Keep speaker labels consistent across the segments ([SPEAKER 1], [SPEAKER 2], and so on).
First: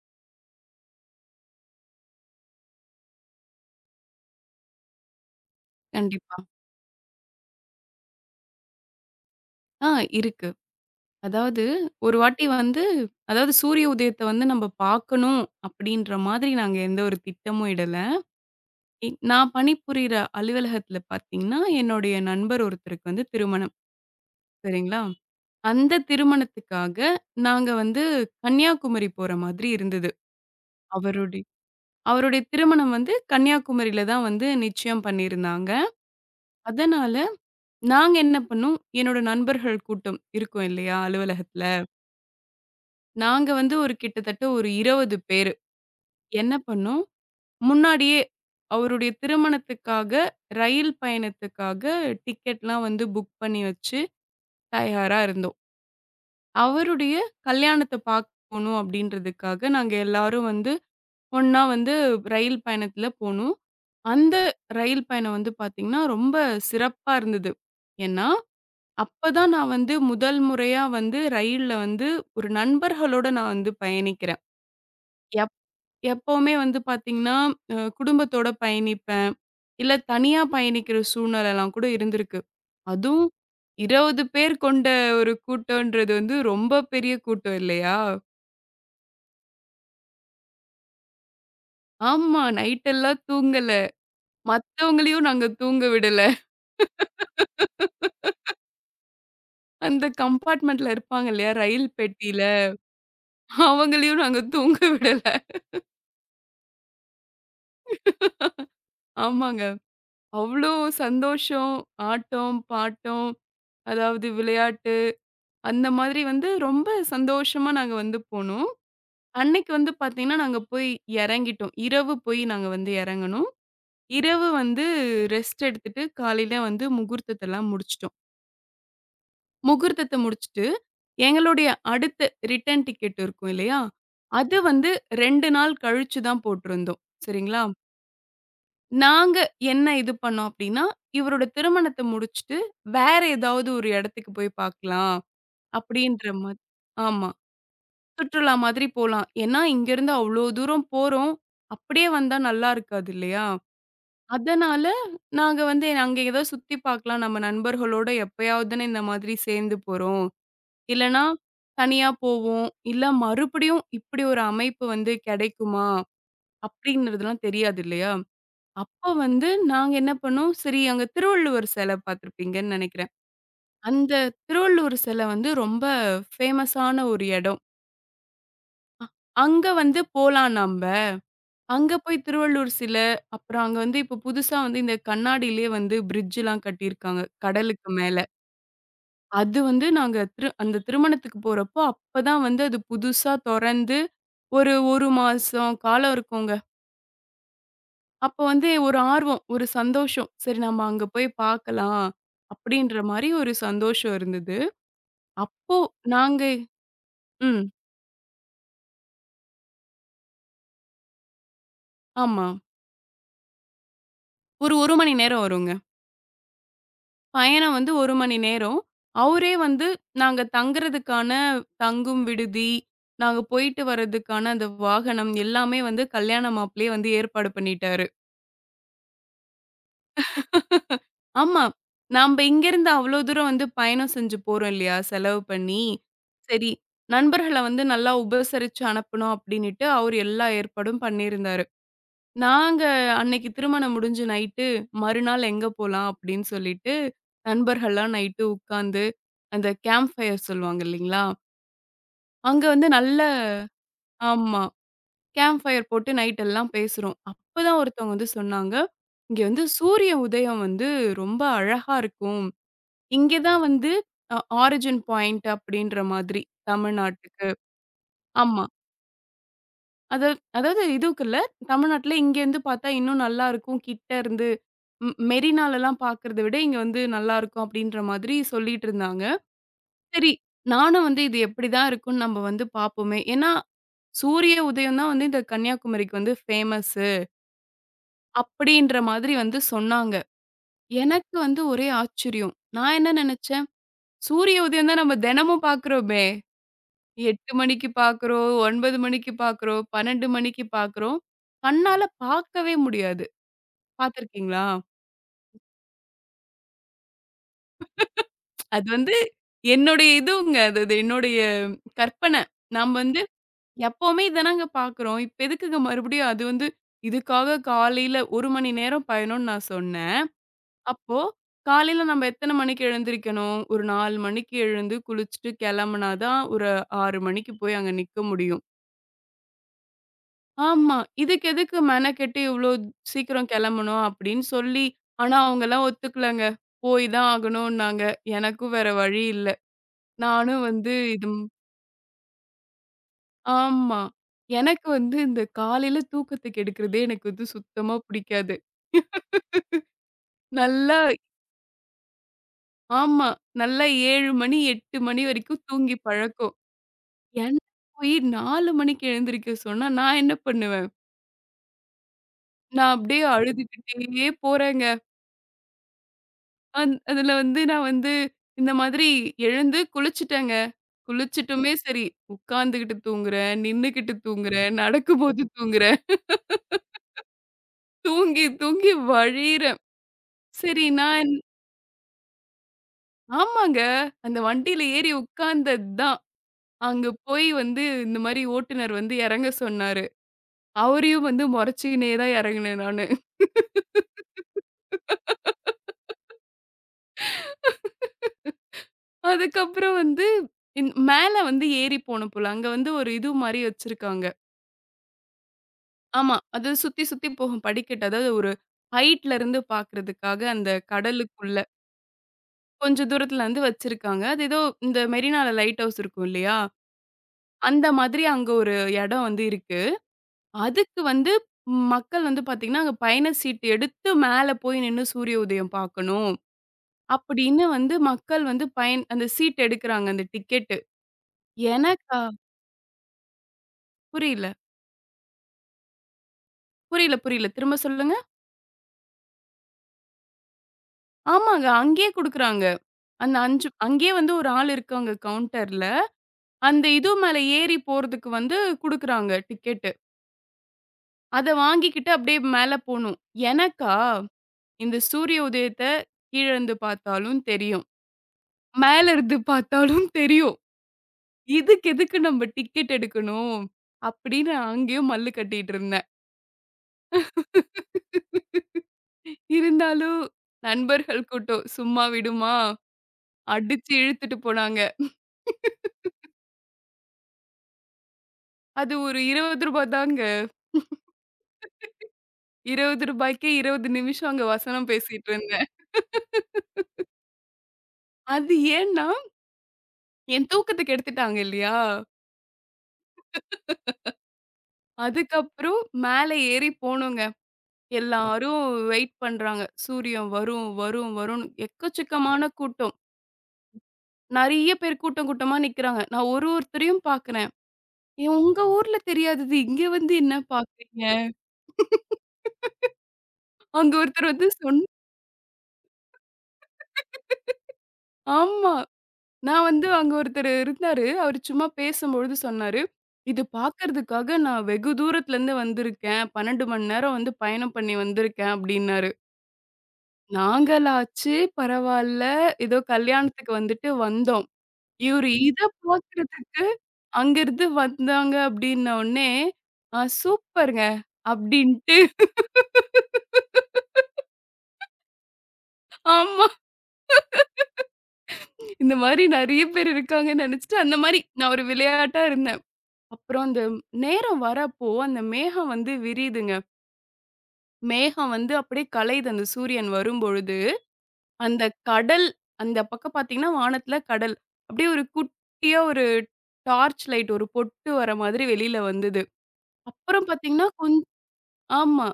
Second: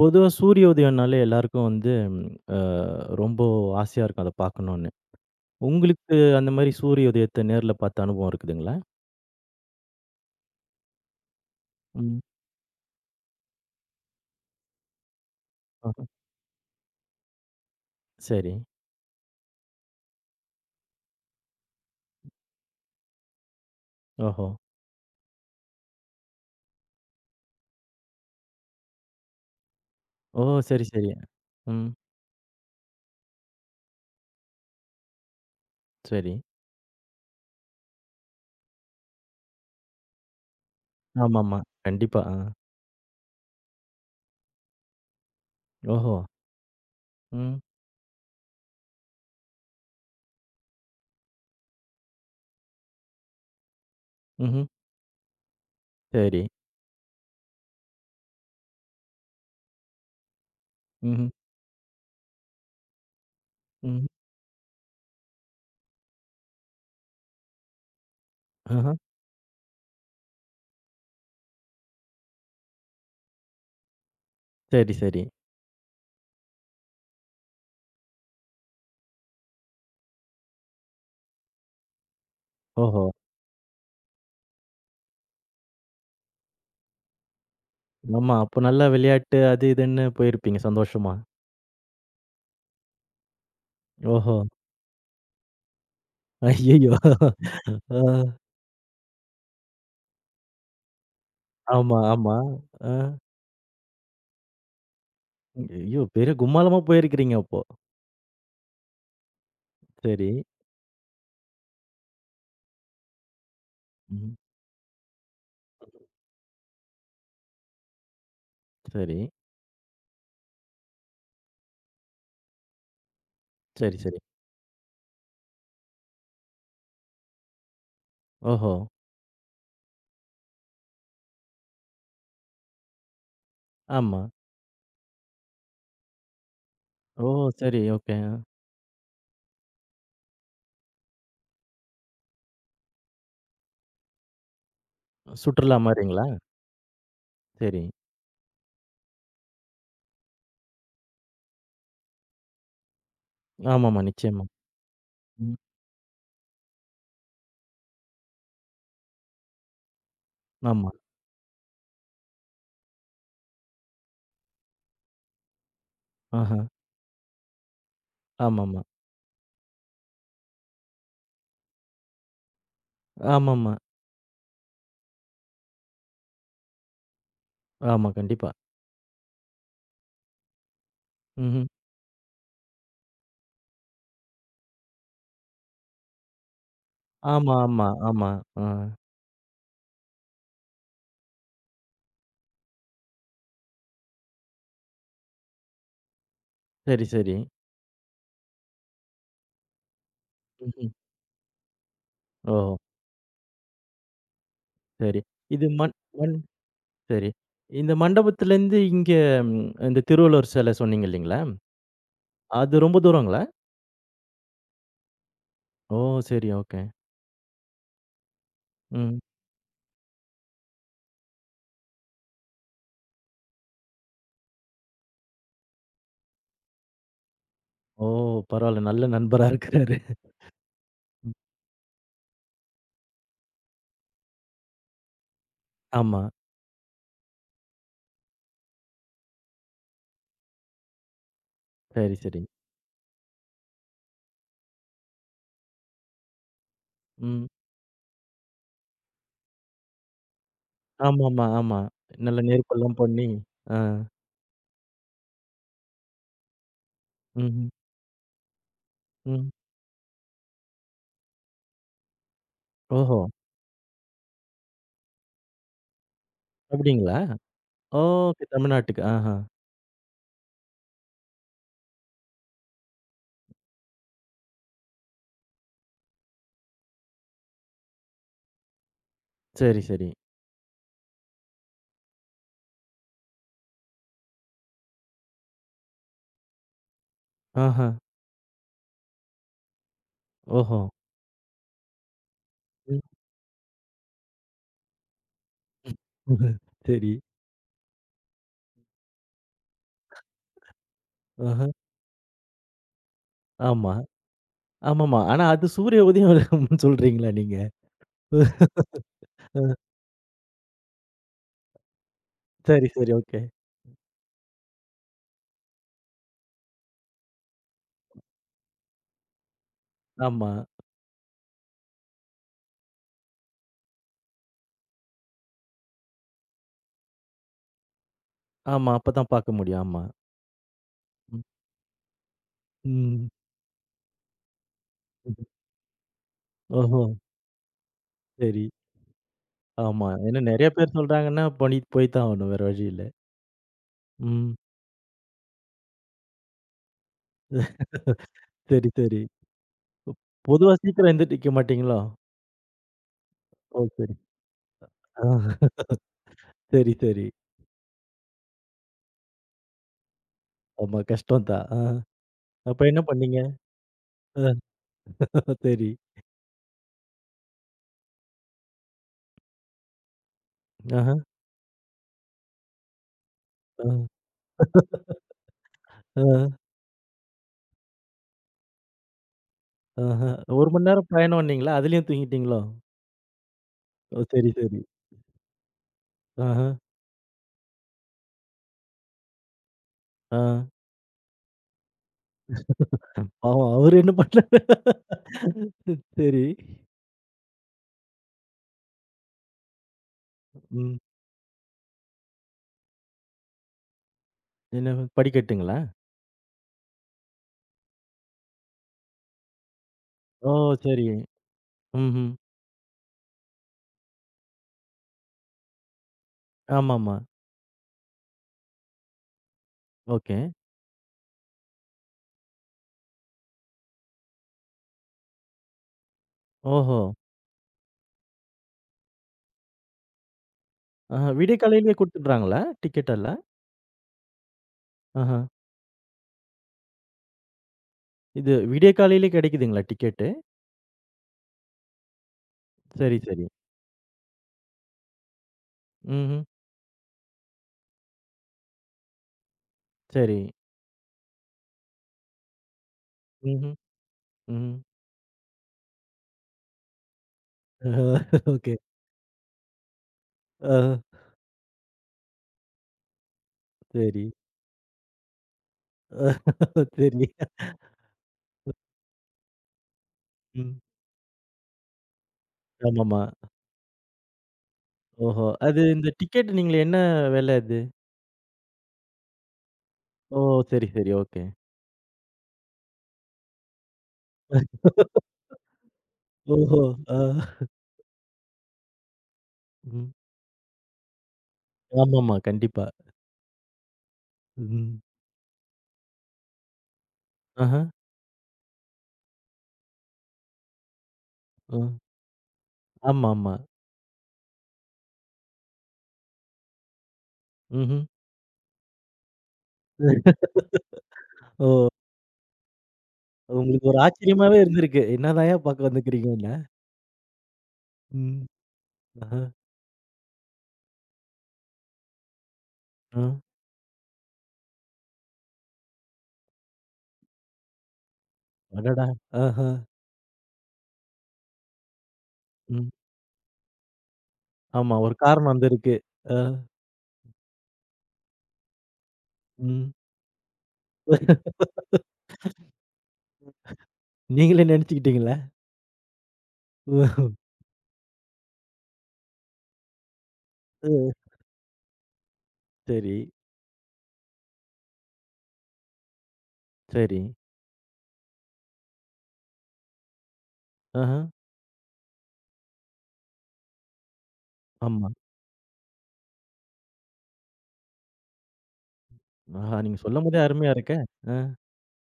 [SPEAKER 1] பொதுவா சூரிய உதயம்னாலே எல்லாருக்கும் வந்து ம், அ ரொம்ப ஆசையா இருக்கும் அத பார்க்கணும்னு. உங்களுக்கு
[SPEAKER 2] கண்டிப்பா.
[SPEAKER 1] அந்த மாரி சூரிய உதயத்த நேர்ல பார்த்த அனுபவம் இருக்குதுங்களா?
[SPEAKER 2] ஆ இருக்கு. அதாவது ஒரு
[SPEAKER 1] ம்.
[SPEAKER 2] வாட்டி வந்து அதாவது சூரிய உதயத்த வந்து நம்ம பார்க்கணும்
[SPEAKER 1] ஆஹ.
[SPEAKER 2] அப்படின்ற மாதிரி நாங்க எந்த ஒரு திட்டமும் இடல.
[SPEAKER 1] சரி.
[SPEAKER 2] நான் பணிபுரியிற அலுவலகத்துல பார்த்தீங்கன்னா, என்னுடைய நண்பர் ஒருத்தருக்கு வந்து திருமணம்.
[SPEAKER 1] ஓஹோ!
[SPEAKER 2] சரிங்களா? அந்த திருமணத்துக்காக நாங்க வந்து கன்னியாகுமரி போற மாதிரி இருந்தது.
[SPEAKER 1] ஓ! சரி, சரி.
[SPEAKER 2] அவருடைய
[SPEAKER 1] ம்.
[SPEAKER 2] அவருடைய திருமணம் வந்து கன்னியாகுமரியில தான் வந்து நிச்சயம் பண்ணியிருந்தாங்க.
[SPEAKER 1] சரி.
[SPEAKER 2] அதனால நாங்க என்ன பண்ணோம், என்னோட நண்பர்கள் கூட்டம் இருக்கும் இல்லையா
[SPEAKER 1] ஆமாமா.
[SPEAKER 2] அலுவலகத்துல?
[SPEAKER 1] கண்டிப்பா. ஆ.
[SPEAKER 2] நாங்க வந்து ஒரு கிட்டத்தட்ட ஒரு 20 பேரு.
[SPEAKER 1] ஓஹோ!
[SPEAKER 2] என்ன பண்ணோம்,
[SPEAKER 1] ம்.
[SPEAKER 2] முன்னாடியே அவருடைய திருமணத்துக்காக, ரயில் பயணத்துக்காக டிக்கெட்லாம் வந்து புக் பண்ணி வச்சு
[SPEAKER 1] ம்ஹ்ம்.
[SPEAKER 2] தயாரா இருந்தோம்.
[SPEAKER 1] சரி.
[SPEAKER 2] அவருடைய கல்யாணத்த பார்க்கணும் அப்டின்றதுக்காக நாங்க எல்லாரும் வந்து
[SPEAKER 1] ம்ஹ்ம்.
[SPEAKER 2] ஒண்ணா வந்து ரயில் பயணத்துல போனோம்.
[SPEAKER 1] ம்.
[SPEAKER 2] அந்த ரயில் பயணம் வந்து பார்த்தீங்கன்னா, ரொம்ப சிறப்பா இருந்தது. ஏன்னா,
[SPEAKER 1] ஆஹ.
[SPEAKER 2] அப்பதான் நான் வந்து முதல் முறையா வந்து ரயில்ல வந்து ஒரு நண்பர்களோட நான் வந்து பயணிக்கிறேன்.
[SPEAKER 1] சரி, சரி.
[SPEAKER 2] எப்பவுமே வந்து பார்த்தீங்கன்னா, குடும்பத்தோட பயணிப்பேன். இல்ல தனியா பயணிக்கிற சூழ்நிலைலாம் கூட இருந்திருக்கு.
[SPEAKER 1] ஓஹோ!
[SPEAKER 2] அதுவும் 20 பேர் கொண்ட ஒரு கூட்டம்ன்றது வந்து ரொம்ப பெரிய கூட்டம் இல்லையா?
[SPEAKER 1] ஆமா. அப்ப நல்லா விளையாட்டு அது இதுன்னு போயிருப்பீங்க சந்தோஷமா.
[SPEAKER 2] ஆமா. நைட் எல்லாம் தூங்கல.
[SPEAKER 1] ஓஹோ!
[SPEAKER 2] மத்தவங்களையும் நாங்க தூங்க விடல.
[SPEAKER 1] ஐய்யயோ! ஆ.
[SPEAKER 2] அந்த கம்பார்ட்மெண்ட்ல இருப்பாங்க இல்லையா? ரயில்
[SPEAKER 1] ஆமா, ஆமா.
[SPEAKER 2] பெட்டியில.
[SPEAKER 1] ஆ.
[SPEAKER 2] அவங்களையும் நாங்க தூங்க விடல.
[SPEAKER 1] ஐயோ! பெரிய கும்மாளமா போயிருக்கிறீங்க அப்போ.
[SPEAKER 2] ஆமாங்க.
[SPEAKER 1] சரி.
[SPEAKER 2] அவ்ளோ சந்தோஷம். ஆட்டம், பாட்டம், அதாவது
[SPEAKER 1] ம்.
[SPEAKER 2] விளையாட்டு அந்த மாதிரி வந்து ரொம்ப சந்தோஷமா நாங்க வந்து போனோம்.
[SPEAKER 1] சரி.
[SPEAKER 2] அன்னைக்கு வந்து பார்த்தீங்கன்னா, நாங்க போய் இறங்கிட்டோம். இரவு போய் நாங்க வந்து இறங்குனோம்.
[SPEAKER 1] சரி, சரி.
[SPEAKER 2] இரவு வந்து ரெஸ்ட் எடுத்துட்டு, காலையில வந்து முகூர்த்தத்தலாம் முடிச்சுட்டோம்.
[SPEAKER 1] ஓஹோ!
[SPEAKER 2] முகூர்த்தத்த முடிச்சுட்டு, எங்களுடைய அடுத்த ரிட்டர்ன் டிக்கெட் இருக்கும் இல்லையா?
[SPEAKER 1] ஆமா.
[SPEAKER 2] அது வந்து 2 நாள் கழிச்சு தான் போட்டிருந்தோம்.
[SPEAKER 1] ஓ!
[SPEAKER 2] சரிங்களா?
[SPEAKER 1] சரி. ஓகே.
[SPEAKER 2] நாங்க என்ன இது பண்ணோம் அப்டின்னா, இவரோட திருமணத்த முடிச்சுட்டு, வேற ஏதாவது ஒரு இடத்துக்கு போய் பார்க்கலாம்.
[SPEAKER 1] சுற்றுலா மாரிங்களா?
[SPEAKER 2] அப்டின்ற மாரி ஆமா.
[SPEAKER 1] சரி.
[SPEAKER 2] சுற்றுலா மாதிரி போலாம். ஏன்னா, இங்கேருந்து அவ்ளோ தூரம் போறோம். அப்படியே வந்தா நல்லா இருக்காது இல்லையா?
[SPEAKER 1] ஆமாமா. நிச்சயமா.
[SPEAKER 2] அதனால
[SPEAKER 1] ம்.
[SPEAKER 2] நாங்க வந்து அங்க ஏதோ சுத்தி பார்க்கலாம். நம்ம நண்பர்களோட எப்பயாவதுன்னு இந்த மாதிரி சேர்ந்து போறோம்.
[SPEAKER 1] ஆமா.
[SPEAKER 2] இல்லன்னா, தனியா போவோம். இல்ல மறுபடியும் இப்படி ஒரு அமைப்பு வந்து கிடைக்குமா?
[SPEAKER 1] ஆஹா.
[SPEAKER 2] அப்படிங்கிறதெல்லாம் தெரியாது இல்லையா?
[SPEAKER 1] ஆமாமா.
[SPEAKER 2] அப்போ வந்து நாங்க என்ன பண்ணோம், சரி அங்க திருவள்ளுவர் சிலை பார்த்துருப்பீங்கன்னு நெனைக்கிறேன்.
[SPEAKER 1] ஆமாமா.
[SPEAKER 2] அந்த திருவள்ளுவர் சிலை வந்து ரொம்ப ஃபேமஸான ஒரு இடம்.
[SPEAKER 1] ஆமா. கண்டிப்பா.
[SPEAKER 2] அங்க வந்து போலாம் நம்ப.
[SPEAKER 1] ம்ஹ்ம்.
[SPEAKER 2] அங்க போய் திருவள்ளூர் சிலை, அப்புறம் அங்க வந்து இப்போ புதுசா வந்து இந்த கண்ணாடியிலேயே வந்து பிரிட்ஜ்லாம் கட்டியிருக்காங்க,
[SPEAKER 1] ஆமா, ஆமா,
[SPEAKER 2] கடலுக்கு மேல.
[SPEAKER 1] ஆமா. ஆ.
[SPEAKER 2] அது வந்து நாங்க அந்த திருமணத்துக்கு போறப்போ, அப்பதான் வந்து அது புதுசா தொறந்து, ஒரு 1 மாசம் காலம் இருக்குங்க.
[SPEAKER 1] சரி, சரி.
[SPEAKER 2] அப்போ வந்து ஒரு ஆர்வம், ஒரு சந்தோஷம். சரி நம்ம
[SPEAKER 1] ம்ஹ்ம்.
[SPEAKER 2] அங்க போய் பார்க்கலாம்,
[SPEAKER 1] ஓஹோ!
[SPEAKER 2] அப்படின்ற மாரி ஒரு சந்தோஷம் இருந்தது.
[SPEAKER 1] சரி. இது
[SPEAKER 2] அப்போ
[SPEAKER 1] மண் மண்
[SPEAKER 2] நாங்க
[SPEAKER 1] சரி.
[SPEAKER 2] ம்.
[SPEAKER 1] இந்த மண்டபத்துலேருந்து இங்க ம் இந்த திருவள்ளுவர் சிலை சொன்னீங்க இல்லீங்களா?
[SPEAKER 2] ஆமா.
[SPEAKER 1] அது ரொம்ப தூரங்களா?
[SPEAKER 2] ஒரு 1 மணி நேரம் வருங்க.
[SPEAKER 1] ஓ! சரி. ஓகே.
[SPEAKER 2] பயணம் வந்து 1 மணி நேரம்.
[SPEAKER 1] ம்.
[SPEAKER 2] அவரே வந்து நாங்க தங்குறதுக்கான தங்கும் விடுதி, நாங்க போயிட்டு வர்றதுக்கான அந்த வாகனம் எல்லாமே வந்து கல்யாண மாப்பிள்ளையே வந்து ஏற்பாடு
[SPEAKER 1] ஓ!
[SPEAKER 2] பண்ணிட்டாரு.
[SPEAKER 1] பரவால்ல. நல்ல நண்பரா இருக்கிறாரு. ம்.
[SPEAKER 2] ஆமா. நம்ப இங்கேருந்து அவ்ளோ தூரம் வந்து பயணம் செஞ்சு போறோம் இல்லையா? செலவு பண்ணி.
[SPEAKER 1] ஆமா.
[SPEAKER 2] சரி, நண்பர்கள வந்து நல்லா உபசரிச்சு அனுப்பணும் அப்படின்னுட்டு அவரு எல்லா ஏற்பாடும் பண்ணியிருந்தாரு.
[SPEAKER 1] சரி, சரி.
[SPEAKER 2] நாங்க அன்னைக்கு திருமணம் முடிஞ்சு நைட்டு, மறுநாள் எங்க போலாம் அப்படின்னு சொல்லிட்டு,
[SPEAKER 1] ம்.
[SPEAKER 2] நண்பர்கள்லாம் நைட்டு உட்காந்து, அந்த கேம்ப் ஃபயர் சொல்லுவாங்க இல்லைங்களா?
[SPEAKER 1] ஆமாமா, ஆமா. நல்ல
[SPEAKER 2] அங்க வந்து
[SPEAKER 1] நெருப்பெல்லாம்
[SPEAKER 2] நல்ல
[SPEAKER 1] பண்ணி. ஆ.
[SPEAKER 2] ஆமா. கேம்ப் ஃபயர் போட்டு நைட் எல்லாம் பேசுறோம்.
[SPEAKER 1] ம்ஹ்ம்.
[SPEAKER 2] அப்பதான் ஒருத்தவங்க வந்து சொன்னாங்க, "இங்க
[SPEAKER 1] ம்.
[SPEAKER 2] வந்து சூரிய உதயம் வந்து ரொம்ப அழகா இருக்கும்.
[SPEAKER 1] ஓஹோ!
[SPEAKER 2] இங்க தான் வந்து அ ஆரிஜின் பாயிண்ட் அப்படின்ற மாதிரி
[SPEAKER 1] அப்படிங்களா?
[SPEAKER 2] தமிழ்நாட்டுக்கு."
[SPEAKER 1] ஓகே.
[SPEAKER 2] ஆமா.
[SPEAKER 1] தமிழ்நாட்டுக்கு. ஆஹா.
[SPEAKER 2] அத அதாவது இதுக்கு இல்ல, தமிழ்நாட்டுல இங்கேருந்து பாத்தா இன்னும் நல்லா இருக்கும். கிட்ட இருந்து மெரினாலலாம் பாக்குறத விட இங்க வந்து நல்லா இருக்கும் அப்டின்ற மாதிரி சொல்லிட்டு இருந்தாங்க.
[SPEAKER 1] சரி, சரி.
[SPEAKER 2] சரி, நானும் வந்து இது எப்படிதான் இருக்கும்னு நம்ம வந்து பாப்போமே. ஏன்னா, சூரிய உதயம் தான் வந்து இந்த கன்னியாகுமரிக்கு வந்து ஃபேமஸு
[SPEAKER 1] ஆஹா.
[SPEAKER 2] அப்படின்ற மாதிரி வந்து சொன்னாங்க.
[SPEAKER 1] ஓஹோ!
[SPEAKER 2] எனக்கு வந்து ஒரே ஆச்சரியம். நான்
[SPEAKER 1] ம்.
[SPEAKER 2] என்ன நெனச்சேன், சூரிய உதயம் தான் நம்ம தெனமும் பாக்குறோமே!
[SPEAKER 1] சரி.
[SPEAKER 2] 8 மணிக்கு பார்க்குறோம், 9 மணிக்கு பார்க்குறோம், 12 மணிக்கு பார்க்குறோம்.
[SPEAKER 1] ஆஹா.
[SPEAKER 2] கண்ணால பார்க்கவே முடியாது.
[SPEAKER 1] ஆமா.
[SPEAKER 2] பார்த்துருக்கீங்களா?
[SPEAKER 1] ஆமாமா. ஆனா அது சூரிய உதயம்னு சொல்றீங்களா நீங்க?
[SPEAKER 2] அது வந்து
[SPEAKER 1] அ.
[SPEAKER 2] என்னுடைய இதுங்க. அது அது என்னுடைய கற்பன.
[SPEAKER 1] சரி,
[SPEAKER 2] நம்ம
[SPEAKER 1] சரி.
[SPEAKER 2] வந்து
[SPEAKER 1] ஓகே.
[SPEAKER 2] எப்பவுமே இத நாங்க பார்க்குறோம். இப்ப எதுக்குங்க மறுபடியும் அது வந்து இதுக்காக காலையில 1 மணி நேரம் பயணம்னு நான் சொன்னேன்.
[SPEAKER 1] ஆமா.
[SPEAKER 2] அப்போ காலையில நம்ம எத்தன மணிக்கு எழுந்திரிக்கணும்? ஒரு 4 மணிக்கு எழுந்து, குளிச்சுட்டு கிளம்புனா தான் ஒரு 6 மணிக்கு போய் அங்க நிக்க முடியும்.
[SPEAKER 1] ஆமா. அப்பதான் பார்க்க முடியும். ஆமா.
[SPEAKER 2] ஆமா.
[SPEAKER 1] ம்.
[SPEAKER 2] இதுக்கு எதுக்கு மெனக்கெட்டு இவ்ளோ
[SPEAKER 1] ம்.
[SPEAKER 2] சீக்கிரம் கெளம்பணும் அப்படின்னு சொல்லி, ஆனா அவங்கலாம் ஒத்துக்கலங்க.
[SPEAKER 1] ஓஹோ!
[SPEAKER 2] போய் தான் ஆகணும்னாங்க.
[SPEAKER 1] சரி.
[SPEAKER 2] எனக்கும் வேற வழி இல்ல.
[SPEAKER 1] ஆமா. ஏன்னா
[SPEAKER 2] நானும்
[SPEAKER 1] நெறைய
[SPEAKER 2] வந்து
[SPEAKER 1] பேர்
[SPEAKER 2] இது
[SPEAKER 1] சொல்றாங்கன்னா, பண்ணிட்டு போய் தான் ஆகணும். வேற வழி இல்ல.
[SPEAKER 2] ஆமா.
[SPEAKER 1] ம்.
[SPEAKER 2] எனக்கு வந்து இந்த காலையில தூக்கத்துக்கு எடுக்கிறதே எனக்கு வந்து சுத்தமா பிடிக்காது.
[SPEAKER 1] சரி, சரி. பொ பொதுவா
[SPEAKER 2] நல்லா
[SPEAKER 1] சீக்கிரம் எந்திரிக்க மாட்டீங்களோ?
[SPEAKER 2] ஆமா.
[SPEAKER 1] ஓ!
[SPEAKER 2] நல்லா
[SPEAKER 1] சரி.
[SPEAKER 2] 7 மணி, 8 மணி வரைக்கும்
[SPEAKER 1] ஆ.
[SPEAKER 2] தூங்கி பழக்கம்.
[SPEAKER 1] சரி, சரி.
[SPEAKER 2] என்ன போய் 4 மணிக்கு எழுந்திரிக்க சொன்னா நான் என்ன பண்ணுவேன்?
[SPEAKER 1] ஆமா. கஷ்டம் தான். ஆ. அப்ப
[SPEAKER 2] நான்
[SPEAKER 1] என்ன
[SPEAKER 2] அப்படியே
[SPEAKER 1] பண்ணீங்க?
[SPEAKER 2] அழுதுகிட்டே
[SPEAKER 1] ஆ.
[SPEAKER 2] போறேங்க.
[SPEAKER 1] சரி.
[SPEAKER 2] அதுல வந்து நான் வந்து இந்த மாதிரி எழுந்து குளிச்சுட்டேங்க.
[SPEAKER 1] ஆஹா.
[SPEAKER 2] குளிச்சுட்டுமே சரி, உட்கார்ந்துகிட்டு தூங்குறேன்,
[SPEAKER 1] ஆ.
[SPEAKER 2] நின்னுகிட்டு தூங்குறேன், நடக்கும்போது தூங்குறேன்,
[SPEAKER 1] ஆ.
[SPEAKER 2] தூங்கி தூங்கி வழியிறேன்.
[SPEAKER 1] ஆஹா. 1 மணி
[SPEAKER 2] சரி
[SPEAKER 1] நேரம்
[SPEAKER 2] நான் என்-
[SPEAKER 1] பயணம்னீங்களா? அதுலயும் தூங்கிட்டீங்களோ?
[SPEAKER 2] ஆமாங்க.
[SPEAKER 1] ஓ!
[SPEAKER 2] அந்த
[SPEAKER 1] சரி, சரி.
[SPEAKER 2] வண்டியில ஏறி உட்கார்ந்தது தான்.
[SPEAKER 1] ஆஹா.
[SPEAKER 2] அங்க போய் வந்து இந்த மாரி ஓட்டுநர் வந்து இறங்க சொன்னாரு.
[SPEAKER 1] ஆ.
[SPEAKER 2] அவரையும் வந்து மொறச்சுக்கினே தான் இறங்குனேன் நானு.
[SPEAKER 1] பாவம் அவரு என்ன பண்ணாரு? சரி.
[SPEAKER 2] அதுக்கப்புறம் வந்து இன்
[SPEAKER 1] ம்.
[SPEAKER 2] மேல வந்து ஏறி போணும் போல. அங்க வந்து ஒரு இது மாரி வச்சிருக்காங்க.
[SPEAKER 1] என்ன படிக்கட்டுங்களா?
[SPEAKER 2] ஆமா. அது சுத்தி, சுத்தி போகும் படிக்கட்டு. அதாவது ஒரு ஹைட்ல இருந்து பார்க்கிறதுக்காக
[SPEAKER 1] ஓ!
[SPEAKER 2] அந்த
[SPEAKER 1] சரி.
[SPEAKER 2] கடலுக்குள்ள
[SPEAKER 1] ம்ஹ்ம்.
[SPEAKER 2] கொஞ்சம் தூரத்துல வந்து வச்சிருக்காங்க. அது ஏதோ இந்த மெரினால லைட் ஹவுஸ் இருக்கும் இல்லையா?
[SPEAKER 1] ஆமாமா.
[SPEAKER 2] அந்த மாதிரி அங்க ஒரு இடம் வந்து இருக்கு.
[SPEAKER 1] ஓகே.
[SPEAKER 2] அதுக்கு வந்து மக்கள் வந்து பார்த்தீங்கன்னா, அங்க பயண சீட்டு எடுத்து மேல போய் நின்னு சூரிய உதயம் பார்க்கணும்.
[SPEAKER 1] ஓஹோ!
[SPEAKER 2] அப்படின்னு வந்து மக்கள் வந்து பயன் அந்த சீட் எடுக்குறாங்க அந்த டிக்கெட்டு.
[SPEAKER 1] ஆஹா, விடிய காலையிலேயே
[SPEAKER 2] எனக்கா
[SPEAKER 1] குடுத்துடுறாங்களா? டிக்கெட் எல்லாம்?
[SPEAKER 2] புரியல,
[SPEAKER 1] ஆஹா.
[SPEAKER 2] புரியல. திரும்ப சொல்லுங்க.
[SPEAKER 1] இது விடிய காலையிலே கிடைக்குதுங்களா டிக்கெட்டு?
[SPEAKER 2] ஆமாங்க. அங்கேயே குடுக்குறாங்க.
[SPEAKER 1] சரி,
[SPEAKER 2] அந்த
[SPEAKER 1] சரி.
[SPEAKER 2] 5 அங்கேயே வந்து ஒரு ஆள் இருக்காங்க கவுண்டர்ல.
[SPEAKER 1] ம்ஹ்ம்.
[SPEAKER 2] அந்த இது மேல ஏறி போறதுக்கு வந்து குடுக்குறாங்க டிக்கெட்டு.
[SPEAKER 1] சரி.
[SPEAKER 2] அத வாங்கிக்கிட்டு அப்படியே மேல போணும்.
[SPEAKER 1] ம்ஹ்ம்.
[SPEAKER 2] எனக்கா,
[SPEAKER 1] ம்.
[SPEAKER 2] இந்த சூரிய உதயத்த கீழ இருந்து பார்த்தாலும் தெரியும்.
[SPEAKER 1] ஓகே.
[SPEAKER 2] மேல இருந்து பார்த்தாலும் தெரியும்.
[SPEAKER 1] ஆ.
[SPEAKER 2] இதுக்கு எதுக்கு நம்ம டிக்கெட் எடுக்கணும்?
[SPEAKER 1] சரி.
[SPEAKER 2] அப்படின்னு அங்கேயும் மல்லு கட்டிட்டு இருந்தேன்.
[SPEAKER 1] சரி.
[SPEAKER 2] இருந்தாலும்
[SPEAKER 1] ம்.
[SPEAKER 2] நண்பர்கள் கூட்டம் சும்மா விடுமா?
[SPEAKER 1] ஆமாமா.
[SPEAKER 2] அடிச்சு இழுத்துட்டு போனாங்க.
[SPEAKER 1] ஓஹோ! அது இந்த டிக்கெட் நீங்கள என்ன விலை அது?
[SPEAKER 2] அது ஒரு ரூ. 20 தாங்க.
[SPEAKER 1] ஓ! சரி, சரி. ஓகே.
[SPEAKER 2] ரூ. 20க்கே 20 நிமிஷம் அங்க வசனம் பேசிட்டு இருந்தேன்.
[SPEAKER 1] ஓஹோ! ஆ.
[SPEAKER 2] அது ஏன்னா,
[SPEAKER 1] ம்.
[SPEAKER 2] என் தூக்கத்த கெடுத்துட்டாங்க இல்லையா?
[SPEAKER 1] ஆமாமா. கண்டிப்பா. ம்.
[SPEAKER 2] அதுக்கப்புறம் மேல ஏறி போனோங்க.
[SPEAKER 1] ஆஹா.
[SPEAKER 2] எல்லாரும் வெயிட் பண்றாங்க. சூரியன் வரும், வரும், வரும்ன்னு.
[SPEAKER 1] அ.
[SPEAKER 2] எக்கச்சக்கமான கூட்டம்.
[SPEAKER 1] ஆமாமா.
[SPEAKER 2] நெறைய பேர் கூட்டம் கூட்டமா நிக்கிறாங்க. நான் ஒருத்தரையும் பாக்குறேன்.
[SPEAKER 1] ம்ஹ்ம்.
[SPEAKER 2] "ஏன் உங்க ஊர்ல தெரியாதது, இங்க வந்து என்ன பாக்குறீங்க?"
[SPEAKER 1] உங்களுக்கு
[SPEAKER 2] அங்க
[SPEAKER 1] ஒரு
[SPEAKER 2] ஒருத்தர் வந்து
[SPEAKER 1] ஆச்சரியமாவே
[SPEAKER 2] சொன்
[SPEAKER 1] இருந்திருக்கு. என்னதாய்யா பார்க்க வந்துக்கிறீங்கன்னு. ம்.
[SPEAKER 2] ஆமா.
[SPEAKER 1] ஆஹா,
[SPEAKER 2] நான் வந்து அங்க ஒருத்தர் இருந்தாரு. அவரு சும்மா பேசும்பொழுது சொன்னாரு,
[SPEAKER 1] ஆ.
[SPEAKER 2] "இது பார்க்கறதுக்காக நான் வெகு தூரத்துலருந்து வந்திருக்கேன். 12 மணி நேரம் வந்து பயணம் பண்ணி வந்திருக்கேன்"
[SPEAKER 1] அடடா!
[SPEAKER 2] அப்டின்னாரு.
[SPEAKER 1] ஆஹா,
[SPEAKER 2] நாங்களாச்சு பரவால்ல, ஏதோ
[SPEAKER 1] ம்.
[SPEAKER 2] கல்யாணத்துக்கு வந்துட்டு வந்தோம்.
[SPEAKER 1] ஆமா, ஒரு
[SPEAKER 2] இவரு
[SPEAKER 1] காரணம்
[SPEAKER 2] இத
[SPEAKER 1] வந்து இருக்கு. ஆ,
[SPEAKER 2] பார்க்கறதுக்கு அங்கருந்து வந்தாங்க அப்டின்ன உடனே,
[SPEAKER 1] ம்.
[SPEAKER 2] "ஆ சூப்பர்ங்க" அப்டின்ட்டு
[SPEAKER 1] நீங்களே நெனச்சுக்கிட்டீங்களா?
[SPEAKER 2] ஆமா.
[SPEAKER 1] ஓஹோ!
[SPEAKER 2] இந்த மாரி நெறைய பேர் இருக்காங்கன்னு நெனச்சுட்டு, அந்த
[SPEAKER 1] அ,
[SPEAKER 2] மாரி நான் ஒரு விளையாட்டா இருந்தேன்.
[SPEAKER 1] சரி,
[SPEAKER 2] அப்புறம் அந்த நேரம் வரப்போ, அந்த மேகம் வந்து விரியுதுங்க.
[SPEAKER 1] சரி.
[SPEAKER 2] மேகம் வந்து அப்படியே கலையுது அந்த சூரியன் வரும்பொழுது.
[SPEAKER 1] ஆஹா,
[SPEAKER 2] அந்த கடல் அந்த பக்கம் பார்த்தீங்கன்னா, வானத்தில கடல். அப்படியே ஒரு
[SPEAKER 1] ஆமா.
[SPEAKER 2] குட்டியா ஒரு டார்ச் லைட் ஒரு பொட்டு வர மாதிரி வெளியில வந்தது.
[SPEAKER 1] ஆஹா, நீங்க
[SPEAKER 2] அப்புறம்
[SPEAKER 1] சொல்லும்போதே
[SPEAKER 2] பார்த்தீங்கன்னா,
[SPEAKER 1] அருமையா இருக்கே! ஆ,
[SPEAKER 2] ஆமா.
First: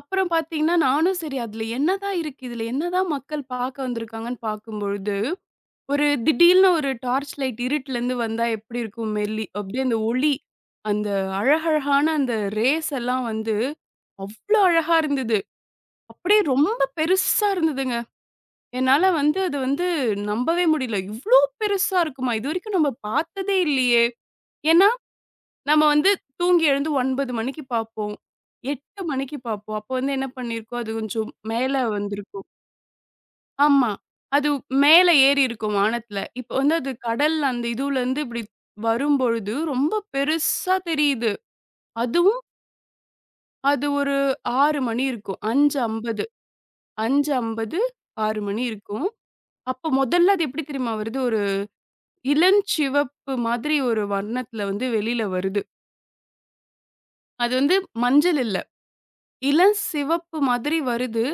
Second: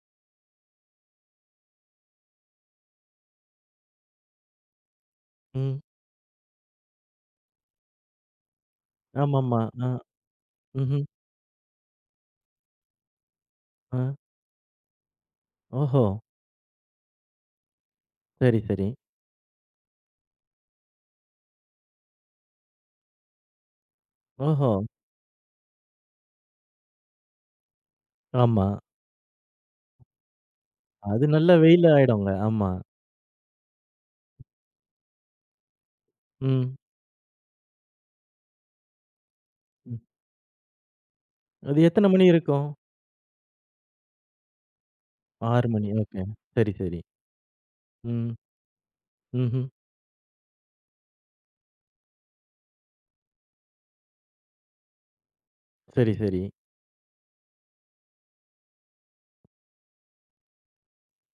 [SPEAKER 2] அப்புறம் பார்த்தீங்கன்னா, நானும் சரி அதில என்னதான் இருக்கு? இதில என்னதான் மக்கள் பார்க்க வந்திருக்காங்கன்னு பார்க்கும்பொழுது
[SPEAKER 1] ம்.
[SPEAKER 2] ஒரு திடீல்னு ஒரு டார்ச் லைட் இருட்டுலேருந்து வந்தா எப்படி இருக்கும் மெல்லி
[SPEAKER 1] ஆமாமா.
[SPEAKER 2] அப்படியே
[SPEAKER 1] ஆ,
[SPEAKER 2] அந்த ஒளி,
[SPEAKER 1] ம்ஹ்ம்.
[SPEAKER 2] அந்த அழகழகான அந்த ரேஸ் எல்லாம் வந்து
[SPEAKER 1] ஆ.
[SPEAKER 2] அவ்ளோ அழகா இருந்தது.
[SPEAKER 1] ஓஹோ!
[SPEAKER 2] அப்படியே ரொம்ப பெருசா இருந்ததுங்க.
[SPEAKER 1] சரி, சரி.
[SPEAKER 2] என்னால வந்து அது வந்து நம்பவே முடியல. இவ்ளோ பெருசா இருக்குமா? இதுவரைக்கும் நம்ம பார்த்ததே இல்லையே!
[SPEAKER 1] ஓஹோ!
[SPEAKER 2] ஏன்னா, நம்ம வந்து தூங்கி எழுந்து 9 மணிக்கு பார்ப்போம்.
[SPEAKER 1] ஆமா.
[SPEAKER 2] 8 மணிக்கு பார்ப்போம். அப்போ வந்து என்ன பண்ணியிருக்கோம், அது
[SPEAKER 1] அது
[SPEAKER 2] கொஞ்சம்
[SPEAKER 1] நல்ல
[SPEAKER 2] மேல
[SPEAKER 1] வெயில் ஆயிடுங்க.
[SPEAKER 2] வந்திருக்கும்.
[SPEAKER 1] ஆமா.
[SPEAKER 2] ஆமா. அது மேல ஏறி இருக்கும் வானத்துல. இப்ப வந்து
[SPEAKER 1] ம்,
[SPEAKER 2] அது கடல் அந்த இதுலருந்து இப்டி வரும்பொழுது,
[SPEAKER 1] ம்.
[SPEAKER 2] ரொம்ப பெருசா தெரியுது.
[SPEAKER 1] அது எத்தன மணி
[SPEAKER 2] அதுவும்
[SPEAKER 1] இருக்கும்?
[SPEAKER 2] அது ஒரு 6 மணி இருக்கும்.
[SPEAKER 1] 6 மணி. ஓகே. சரி, சரி.
[SPEAKER 2] 5:50,
[SPEAKER 1] ம்,
[SPEAKER 2] 6 மணி இருக்கும்.
[SPEAKER 1] ம்ஹ்ம்.
[SPEAKER 2] அப்ப முதல்ல அது எப்டி தெரியுமா வருது? ஒரு இளஞ்சிவப்பு மாதிரி ஒரு வண்ணத்துல வந்து வெளில வருது.
[SPEAKER 1] சரி, சரி.
[SPEAKER 2] அது வந்து மஞ்சள் இல்ல. இளஞ்சிவப்பு மாதிரி வருது.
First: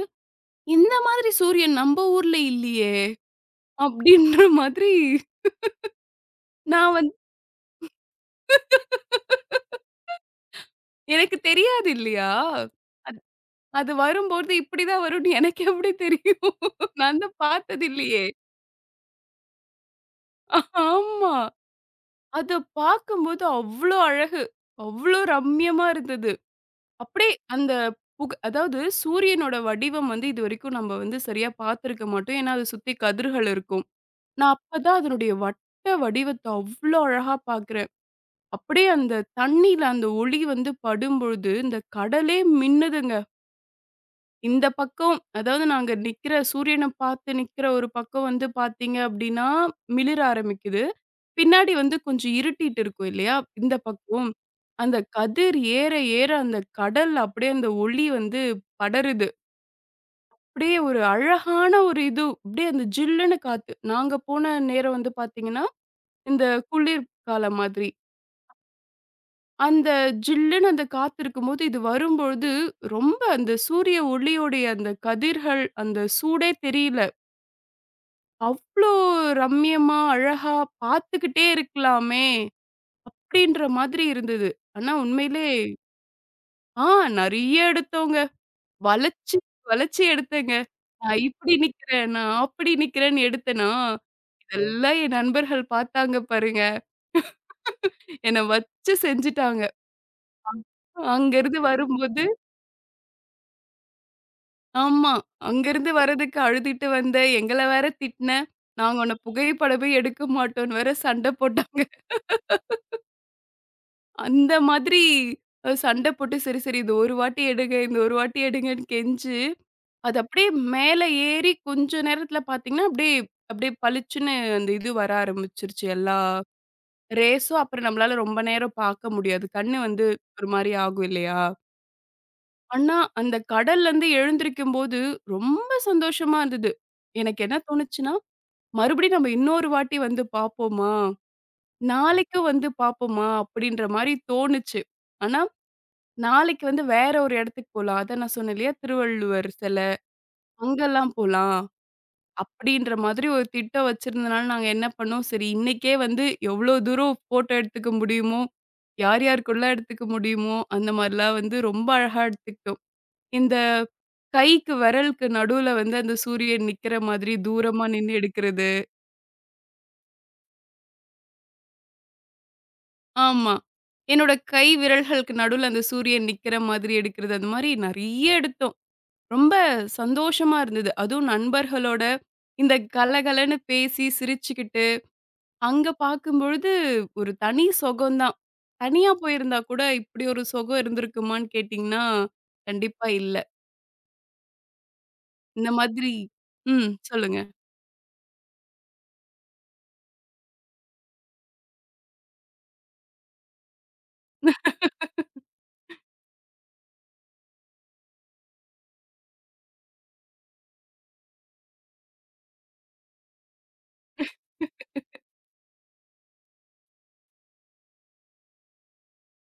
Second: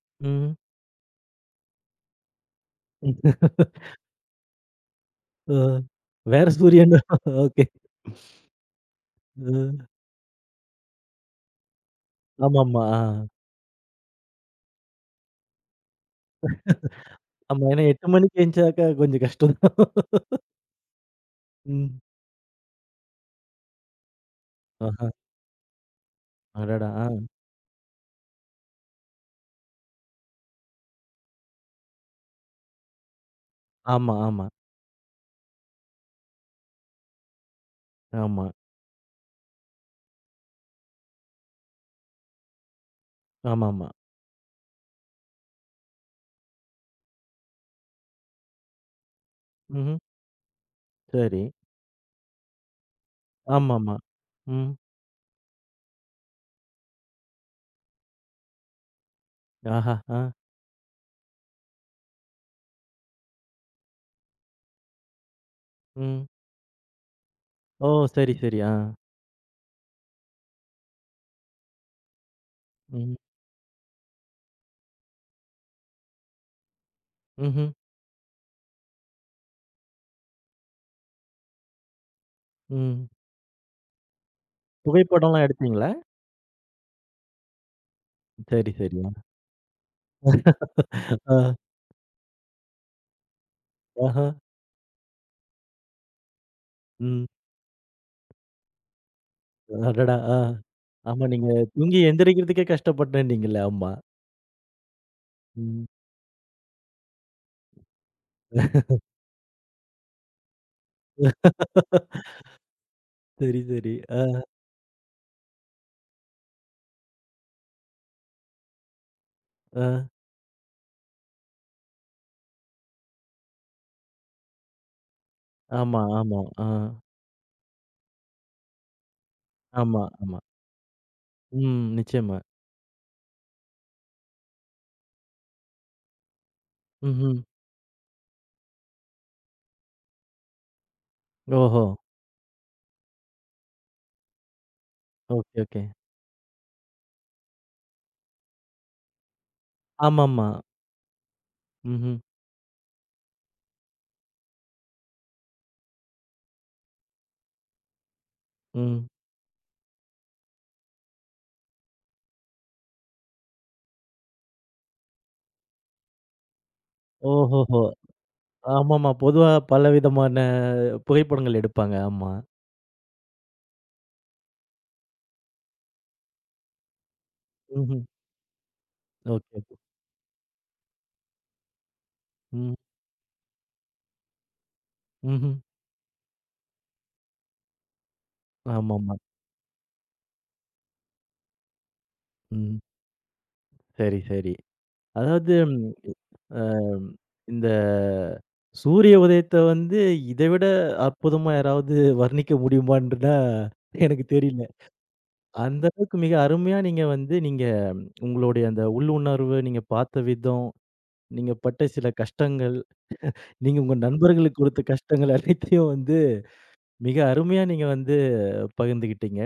[SPEAKER 2] "இந்த மாதிரி சூரியன் நம்ப ஊர்ல இல்லையே!"
[SPEAKER 1] ம்.
[SPEAKER 2] அப்டின்ற மாதிரி
[SPEAKER 1] அ. வேற
[SPEAKER 2] நான்
[SPEAKER 1] சூரியனா?
[SPEAKER 2] வந்து
[SPEAKER 1] ஓகே. அ.
[SPEAKER 2] எனக்கு தெரியாது இல்லையா?
[SPEAKER 1] ஆமாமா. ஆ.
[SPEAKER 2] அது வரும்போது இப்படிதான் வரும்னு எனக்கு எப்படி தெரியும்? நான் தான்
[SPEAKER 1] ஆமா. ஏன்னா 8
[SPEAKER 2] பார்த்ததில்லையே!
[SPEAKER 1] மணிக்கு எந்திச்சாக்கா கொஞ்சம் கஷ்டம் தான்.
[SPEAKER 2] ஆமா.
[SPEAKER 1] ம்.
[SPEAKER 2] அத பார்க்கும்போது அவ்ளோ அழகு.
[SPEAKER 1] ஆஹா.
[SPEAKER 2] அவ்ளோ ரம்மியமா இருந்தது.
[SPEAKER 1] அடடா! ஆ.
[SPEAKER 2] அப்படியே அந்த அதாவது சூரியனோட வடிவம் வந்து இதுவரைக்கும் நம்ம வந்து சரியா பார்த்திருக்க மாட்டோம். ஏன்னா, அத சுத்தி கதிர்கள் இருக்கும்.
[SPEAKER 1] ஆமா, ஆமா,
[SPEAKER 2] நான் அப்பதான் அதனுடைய வட்ட வடிவத்த அவ்ளோ அழகா பார்க்கிறேன்.
[SPEAKER 1] ஆமா,
[SPEAKER 2] அப்படியே அந்த தண்ணீல அந்த ஒளி வந்து படும்பொழுது, இந்த கடலே மின்னுதுங்க.
[SPEAKER 1] ஆமாமா.
[SPEAKER 2] இந்த பக்கம் அதாவது நாங்க நிக்கிற சூரியன பார்த்து நிக்கிற ஒரு பக்கம் வந்து பார்த்தீங்க அப்டின்னா,
[SPEAKER 1] ம்ஹ்ம்.
[SPEAKER 2] மிளிர ஆரம்பிக்குது.
[SPEAKER 1] சரி.
[SPEAKER 2] பின்னாடி வந்து கொஞ்சம் இருட்டிட்டு இருக்கும் இல்லையா? இந்த
[SPEAKER 1] ஆமாமா.
[SPEAKER 2] பக்கம்
[SPEAKER 1] ம்.
[SPEAKER 2] அந்த கதிர் ஏற ஏற அந்த கடல் அப்டியே அந்த ஒளி வந்து படருது.
[SPEAKER 1] ஆஹா! ஆ.
[SPEAKER 2] அப்டியே ஒரு அழகான ஒரு இது அப்டியே அந்த ஜில்லுன்னு காத்து. நாங்க போன நேரம் வந்து பார்த்தீங்கன்னா,
[SPEAKER 1] ம்.
[SPEAKER 2] இந்த குளிர் காலம் மாதிரி.
[SPEAKER 1] ஓ! சரி, சரி. ஆ.
[SPEAKER 2] அந்த ஜில்லுன்னு அந்த காத்து இருக்கும்போது இது வரும்பொழுது,
[SPEAKER 1] ம்.
[SPEAKER 2] ரொம்ப அந்த சூரிய ஒளியோடைய அந்த கதிர்கள், அந்த சூடே தெரியல.
[SPEAKER 1] ம்ஹ்ம்.
[SPEAKER 2] அவ்ளோ ரம்மியமா, அழகா பார்த்துக்கிட்டே இருக்கலாமே!
[SPEAKER 1] ம்.
[SPEAKER 2] அப்டின்ற மாதிரி இருந்தது. ஆனா
[SPEAKER 1] புகைப்படம்லாம்
[SPEAKER 2] உண்மையிலே
[SPEAKER 1] எடுத்தீங்களா?
[SPEAKER 2] ஆ நெறைய எடுத்தோங்க.
[SPEAKER 1] சரி, சரி. ஆ.
[SPEAKER 2] வளச்சு, வளச்சு எடுத்தேங்க. நான் இப்டி நிக்கிறேன், நான் அப்டி நிக்கிறேன்னு எடுத்தேனா,
[SPEAKER 1] ஆஹா.
[SPEAKER 2] இதெல்லாம் என் நண்பர்கள் பார்த்தாங்க பாருங்க.
[SPEAKER 1] ம்.
[SPEAKER 2] என்ன வச்சு செஞ்சுட்டாங்க.
[SPEAKER 1] அடடா! ஆ.
[SPEAKER 2] அங்
[SPEAKER 1] ஆமா. நீங்க
[SPEAKER 2] அங்கருந்து
[SPEAKER 1] தூங்கி
[SPEAKER 2] வரும்போது
[SPEAKER 1] எந்திரிக்கிறதுக்கே கஷ்டப்பட்டேன்னீங்கல்ல. ஆமா.
[SPEAKER 2] ஆமா.
[SPEAKER 1] ம்.
[SPEAKER 2] அங்கருந்து வரதுக்கு அழுதுட்டு வந்த, எங்கள வேற திட்டுன, நாங்க உன்ன புகைப்படமே எடுக்க மாட்டோம்ன்னு வேற சண்ட போட்டாங்க.
[SPEAKER 1] சரி, சரி. ஆ,
[SPEAKER 2] அந்த மாதிரி சண்டை போட்டு, சரி, சரி இந்த ஒரு வாட்டி எடுங்க, இந்த ஒரு வாட்டி எடுங்கன்னு கெஞ்சி,
[SPEAKER 1] ஆ.
[SPEAKER 2] அது அப்படியே மேல ஏறி கொஞ்ச நேரத்துல பார்த்தீங்கன்னா, அப்படியே அப்படியே பளிச்சுன்னு அந்த இது வர ஆரம்பிச்சுருச்சு.
[SPEAKER 1] ஆமா,
[SPEAKER 2] எல்லா
[SPEAKER 1] ஆமா. ஆ.
[SPEAKER 2] ரேஸும் அப்புறம் நம்மளால ரொம்ப நேரம் பார்க்க முடியாது. கண்ணு
[SPEAKER 1] ஆமா,
[SPEAKER 2] வந்து
[SPEAKER 1] ஆமா.
[SPEAKER 2] ஒரு மாரி ஆகும் இல்லையா?
[SPEAKER 1] ம். நிச்சயமா.
[SPEAKER 2] ஆனா, அந்த கடல்லருந்து எழுந்திரிக்கும்போது ரொம்ப சந்தோஷமா இருந்தது.
[SPEAKER 1] ம்ஹ்ம்.
[SPEAKER 2] எனக்கு என்ன தோணுச்சுன்னா, மறுபடியும் நம்ம இன்னொரு வாட்டி வந்து பார்ப்போமா?
[SPEAKER 1] ஓஹோ!
[SPEAKER 2] நாளைக்கும் வந்து பார்ப்போமா? அப்படின்ற மாரி தோணுச்சு. ஆனா
[SPEAKER 1] ஓகே, ஓகே.
[SPEAKER 2] நாளைக்கு வந்து வேற ஒரு இடத்துக்கு போலாம். அதான் நான் சொன்னேன் இல்லையா? திருவள்ளுவர் சில,
[SPEAKER 1] ஆமாமா.
[SPEAKER 2] அங்கலாம் போலாம்.
[SPEAKER 1] ம்ஹ்ம்.
[SPEAKER 2] அப்படின்ற மாதிரி ஒரு திட்டம் வச்சிருந்தனால, நாங்க என்ன பண்ணோம், சரி இன்னைக்கே வந்து எவ்வளோ தூரம் ஃபோட்டோ எடுத்துக்க முடியுமோ,
[SPEAKER 1] ம்.
[SPEAKER 2] யார் யாருக்குள்ள எடுத்துக்க முடியுமோ, அந்த மாரிலாம் வந்து ரொம்ப அழகா எடுத்துக்கிட்டோம். இந்த கைக்கு விரலுக்கு நடுவுல வந்து அந்த சூரியன் நிக்கிற மாதிரி
[SPEAKER 1] ஓஹோஹோ!
[SPEAKER 2] தூரமா நின்னு எடுக்கிறது.
[SPEAKER 1] ஆமாமா. பொதுவா பலவிதமான புகைப்படங்கள் எடுப்பாங்க. ஆமா.
[SPEAKER 2] ஆமா. என்னோட கை விரல்களுக்கு நடுவுல அந்த சூரியன் நிக்கிற மாதிரி எடுக்கிறது. அந்த மாரி
[SPEAKER 1] ம்ஹ்ம்.
[SPEAKER 2] நெறைய எடுத்தோம்.
[SPEAKER 1] ஓகே,
[SPEAKER 2] ரொம்ப
[SPEAKER 1] ஓகே.
[SPEAKER 2] சந்தோஷமா இருந்தது. அதுவும் நண்பர்களோட இந்த
[SPEAKER 1] ம்.
[SPEAKER 2] கலகலன்னு பேசி, சிரிச்சுக்கிட்டு,
[SPEAKER 1] ம்ஹ்ம்.
[SPEAKER 2] அங்க பார்க்கும்பொழுது ஒரு தனி சுகம்தான். தனியா
[SPEAKER 1] ஆமாமா.
[SPEAKER 2] போயிருந்தா கூட இப்படி ஒரு சுகம் இருந்திருக்குமான்னு கேட்டீங்கன்னா,
[SPEAKER 1] ம்.
[SPEAKER 2] கண்டிப்பா இல்ல.
[SPEAKER 1] சரி, சரி. அதாவது
[SPEAKER 2] இந்த மாதிரி
[SPEAKER 1] அ
[SPEAKER 2] ம். சொல்லுங்க.
[SPEAKER 1] இந்த சூரிய உதயத்த வந்து இத விட அற்புதமா யாராவது வர்ணிக்க முடியுமான்ட்டுனா எனக்கு தெரியல. அந்த அளவுக்கு மிக அருமையா நீங்க வந்து நீங்க உங்களுடைய அந்த உள்ளுணர்வு, நீங்க பார்த்த விதம், நீங்க பட்ட சில கஷ்டங்கள், நீங்க உங்க நண்பர்களுக்கு கொடுத்த கஷ்டங்கள் அனைத்தையும் வந்து மிக அருமையா நீங்க வந்து பகிர்ந்துக்கிட்டீங்க.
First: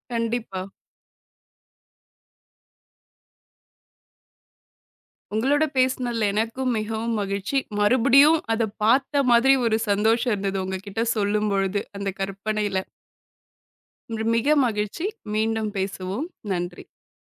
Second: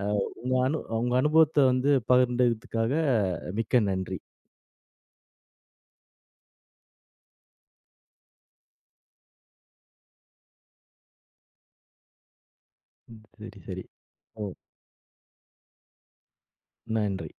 [SPEAKER 1] அ
[SPEAKER 2] கண்டிப்பா.
[SPEAKER 1] உங்க அனுபவத்த வந்து பகிர்ந்ததுக்காக மிக்க நன்றி.
[SPEAKER 2] உங்களோட பேசினதுல எனக்கும் மிகவும் மகிழ்ச்சி. மறுபடியும் அத பார்த்த மாதிரி ஒரு சந்தோஷம் இருந்தது உங்ககிட்ட சொல்லும்பொழுது, அந்த கற்பனையில.
[SPEAKER 1] ம். சரி, சரி. ஓ!
[SPEAKER 2] மிக மகிழ்ச்சி. மீண்டும் பேசுவோம். நன்றி.
[SPEAKER 1] நன்றி.